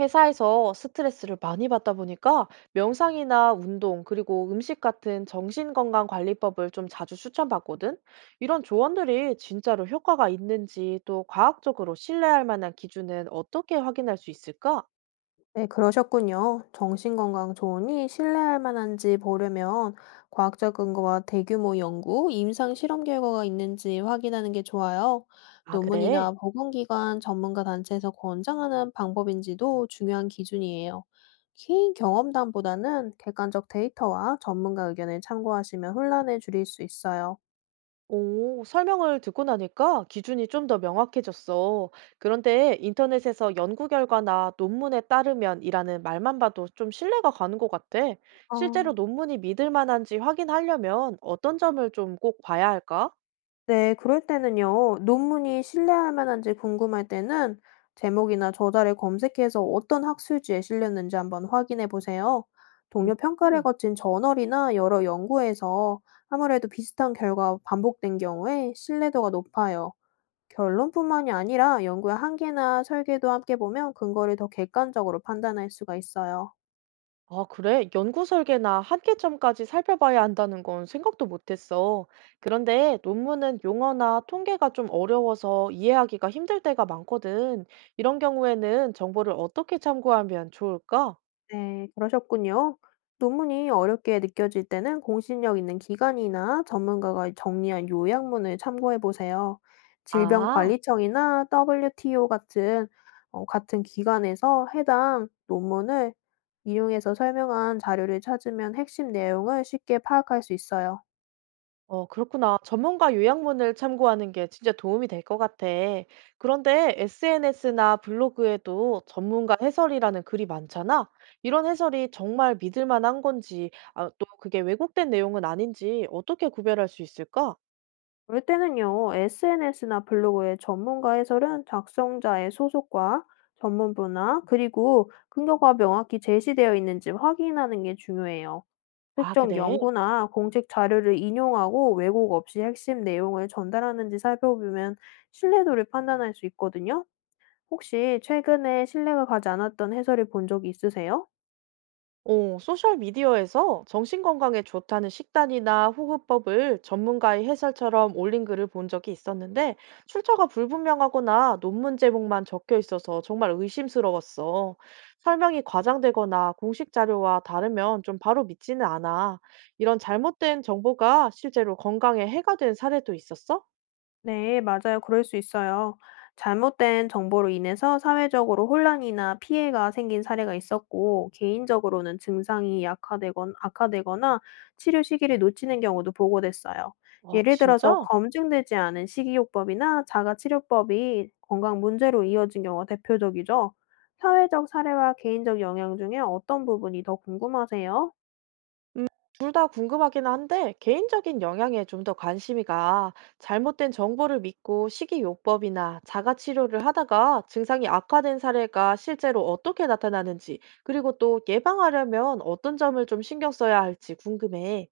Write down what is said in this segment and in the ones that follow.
회사에서 스트레스를 많이 받다 보니까 명상이나 운동, 그리고 음식 같은 정신건강관리법을 좀 자주 추천받거든? 이런 조언들이 진짜로 효과가 있는지 또 과학적으로 신뢰할 만한 기준은 어떻게 확인할 수 있을까? 네, 그러셨군요. 정신건강 조언이 신뢰할 만한지 보려면 과학적 근거와 대규모 연구, 임상 실험 결과가 있는지 확인하는 게 좋아요. 아, 그래. 논문이나 보건기관 전문가 단체에서 권장하는 방법인지도 중요한 기준이에요. 개인 경험담보다는 객관적 데이터와 전문가 의견을 참고하시면 혼란을 줄일 수 있어요. 오, 설명을 듣고 나니까 기준이 좀 더 명확해졌어. 그런데 인터넷에서 연구 결과나 논문에 따르면이라는 말만 봐도 좀 신뢰가 가는 것 같아. 실제로 어, 논문이 믿을 만한지 확인하려면 어떤 점을 좀 꼭 봐야 할까? 네. 그럴 때는요. 논문이 신뢰할 만한지 궁금할 때는 제목이나 저자를 검색해서 어떤 학술지에 실렸는지 한번 확인해 보세요. 동료 평가를 음. 거친 저널이나 여러 연구에서 아무래도 비슷한 결과가 반복된 경우에 신뢰도가 높아요. 결론뿐만이 아니라 연구의 한계나 설계도 함께 보면 근거를 더 객관적으로 판단할 수가 있어요. 아, 그래? 연구 설계나 한계점까지 살펴봐야 한다는 건 생각도 못했어. 그런데 논문은 용어나 통계가 좀 어려워서 이해하기가 힘들 때가 많거든. 이런 경우에는 정보를 어떻게 참고하면 좋을까? 네, 그러셨군요. 논문이 어렵게 느껴질 때는 공신력 있는 기관이나 전문가가 정리한 요약문을 참고해 보세요. 아. 질병관리청이나 WTO 같은 기관에서 해당 논문을 인용해서 설명한 자료를 찾으면 핵심 내용을 쉽게 파악할 수 있어요. 어, 그렇구나. 전문가 요약문을 참고하는 게 진짜 도움이 될 것 같아. 그런데 SNS나 블로그에도 전문가 해설이라는 글이 많잖아. 이런 해설이 정말 믿을 만한 건지, 아, 또 그게 왜곡된 내용은 아닌지 어떻게 구별할 수 있을까? 그럴 때는요, SNS나 블로그의 전문가 해설은 작성자의 소속과 전문 분야, 그리고 근거가 명확히 제시되어 있는지 확인하는 게 중요해요. 아, 특정 그래. 연구나 공식 자료를 인용하고 왜곡 없이 핵심 내용을 전달하는지 살펴보면 신뢰도를 판단할 수 있거든요. 혹시 최근에 신뢰가 가지 않았던 해설을 본 적이 있으세요? 어, 소셜미디어에서 정신건강에 좋다는 식단이나 호흡법을 전문가의 해설처럼 올린 글을 본 적이 있었는데, 출처가 불분명하거나 논문 제목만 적혀 있어서 정말 의심스러웠어. 설명이 과장되거나 공식 자료와 다르면 좀 바로 믿지는 않아. 이런 잘못된 정보가 실제로 건강에 해가 된 사례도 있었어? 네, 맞아요. 그럴 수 있어요. 잘못된 정보로 인해서 사회적으로 혼란이나 피해가 생긴 사례가 있었고, 개인적으로는 증상이 약화되건, 악화되거나 치료 시기를 놓치는 경우도 보고됐어요. 아, 예를 들어서 진짜? 검증되지 않은 식이요법이나 자가치료법이 건강 문제로 이어진 경우가 대표적이죠. 사회적 사례와 개인적 영향 중에 어떤 부분이 더 궁금하세요? 둘 다 궁금하긴 한데 개인적인 영향에 좀 더 관심이 가. 잘못된 정보를 믿고 식이요법이나 자가치료를 하다가 증상이 악화된 사례가 실제로 어떻게 나타나는지, 그리고 또 예방하려면 어떤 점을 좀 신경 써야 할지 궁금해.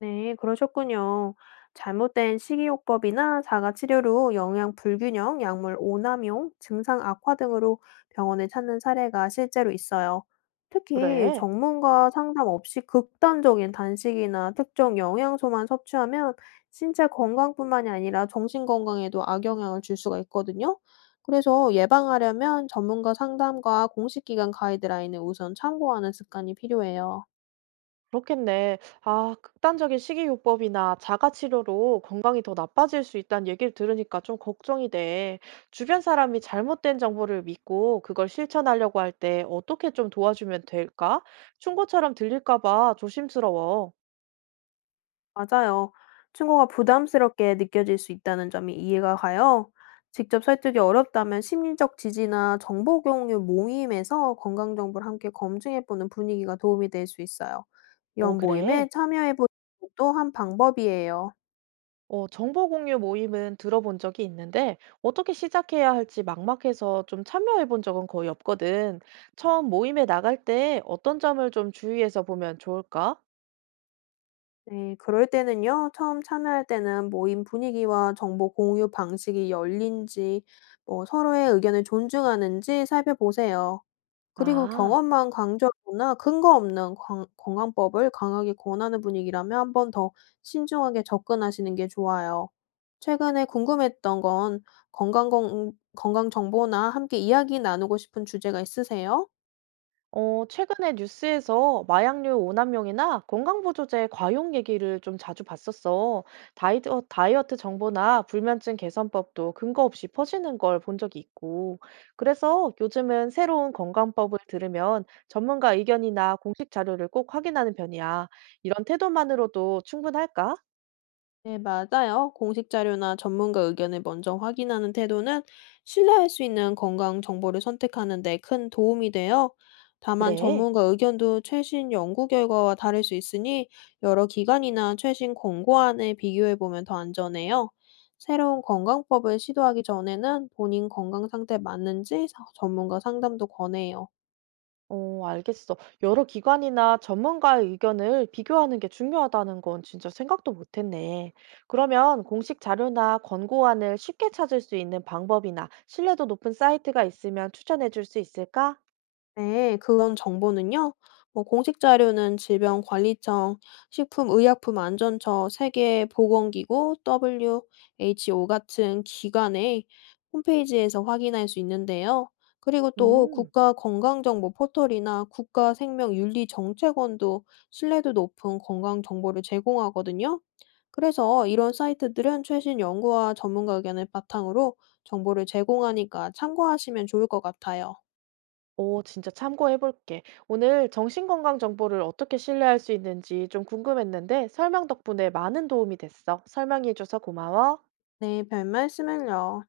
네, 그러셨군요. 잘못된 식이요법이나 자가치료로 영양 불균형, 약물 오남용, 증상 악화 등으로 병원을 찾는 사례가 실제로 있어요. 특히 그래. 전문가 상담 없이 극단적인 단식이나 특정 영양소만 섭취하면 신체 건강뿐만이 아니라 정신 건강에도 악영향을 줄 수가 있거든요. 그래서 예방하려면 전문가 상담과 공식 기관 가이드라인을 우선 참고하는 습관이 필요해요. 그렇겠네. 아, 극단적인 식이요법이나 자가치료로 건강이 더 나빠질 수 있다는 얘기를 들으니까 좀 걱정이 돼. 주변 사람이 잘못된 정보를 믿고 그걸 실천하려고 할 때 어떻게 좀 도와주면 될까? 충고처럼 들릴까 봐 조심스러워. 맞아요. 친구가 부담스럽게 느껴질 수 있다는 점이 이해가 가요. 직접 설득이 어렵다면 심리적 지지나 정보 공유 모임에서 건강 정보를 함께 검증해보는 분위기가 도움이 될 수 있어요. 오, 이런 그래. 모임에 참여해보는 것도 한 방법이에요. 어, 정보 공유 모임은 들어본 적이 있는데 어떻게 시작해야 할지 막막해서 좀 참여해 본 적은 거의 없거든. 처음 모임에 나갈 때 어떤 점을 좀 주의해서 보면 좋을까? 네, 그럴 때는요, 처음 참여할 때는 모임 분위기와 정보 공유 방식이 열린지, 뭐 서로의 의견을 존중하는지 살펴보세요. 그리고 아. 경험만 강조하거나 근거 없는 건강법을 강하게 권하는 분위기라면 한번 더 신중하게 접근하시는 게 좋아요. 최근에 궁금했던 건 건강 정보나 함께 이야기 나누고 싶은 주제가 있으세요? 어, 최근에 뉴스에서 마약류 오남용이나 건강보조제 과용 얘기를 좀 자주 봤었어. 다이어, 다이어트 정보나 불면증 개선법도 근거 없이 퍼지는 걸 본 적이 있고. 그래서 요즘은 새로운 건강법을 들으면 전문가 의견이나 공식 자료를 꼭 확인하는 편이야. 이런 태도만으로도 충분할까? 네, 맞아요. 공식 자료나 전문가 의견을 먼저 확인하는 태도는 신뢰할 수 있는 건강 정보를 선택하는 데 큰 도움이 돼요. 다만 그래. 전문가 의견도 최신 연구 결과와 다를 수 있으니 여러 기관이나 최신 권고안을 비교해 보면 더 안전해요. 새로운 건강법을 시도하기 전에는 본인 건강 상태에 맞는지 전문가 상담도 권해요. 어, 알겠어. 여러 기관이나 전문가의 의견을 비교하는 게 중요하다는 건 진짜 생각도 못했네. 그러면 공식 자료나 권고안을 쉽게 찾을 수 있는 방법이나 신뢰도 높은 사이트가 있으면 추천해 줄 수 있을까? 네, 그런 정보는요. 뭐 공식 자료는 질병관리청, 식품의약품안전처, 세계보건기구, WHO 같은 기관의 홈페이지에서 확인할 수 있는데요. 그리고 또 음, 국가건강정보 포털이나 국가생명윤리정책원도 신뢰도 높은 건강 정보를 제공하거든요. 그래서 이런 사이트들은 최신 연구와 전문가 의견을 바탕으로 정보를 제공하니까 참고하시면 좋을 것 같아요. 오, 진짜 참고해 볼게. 오늘 정신건강 정보를 어떻게 신뢰할 수 있는지 좀 궁금했는데 설명 덕분에 많은 도움이 됐어. 설명해 줘서 고마워. 네, 별말씀을요.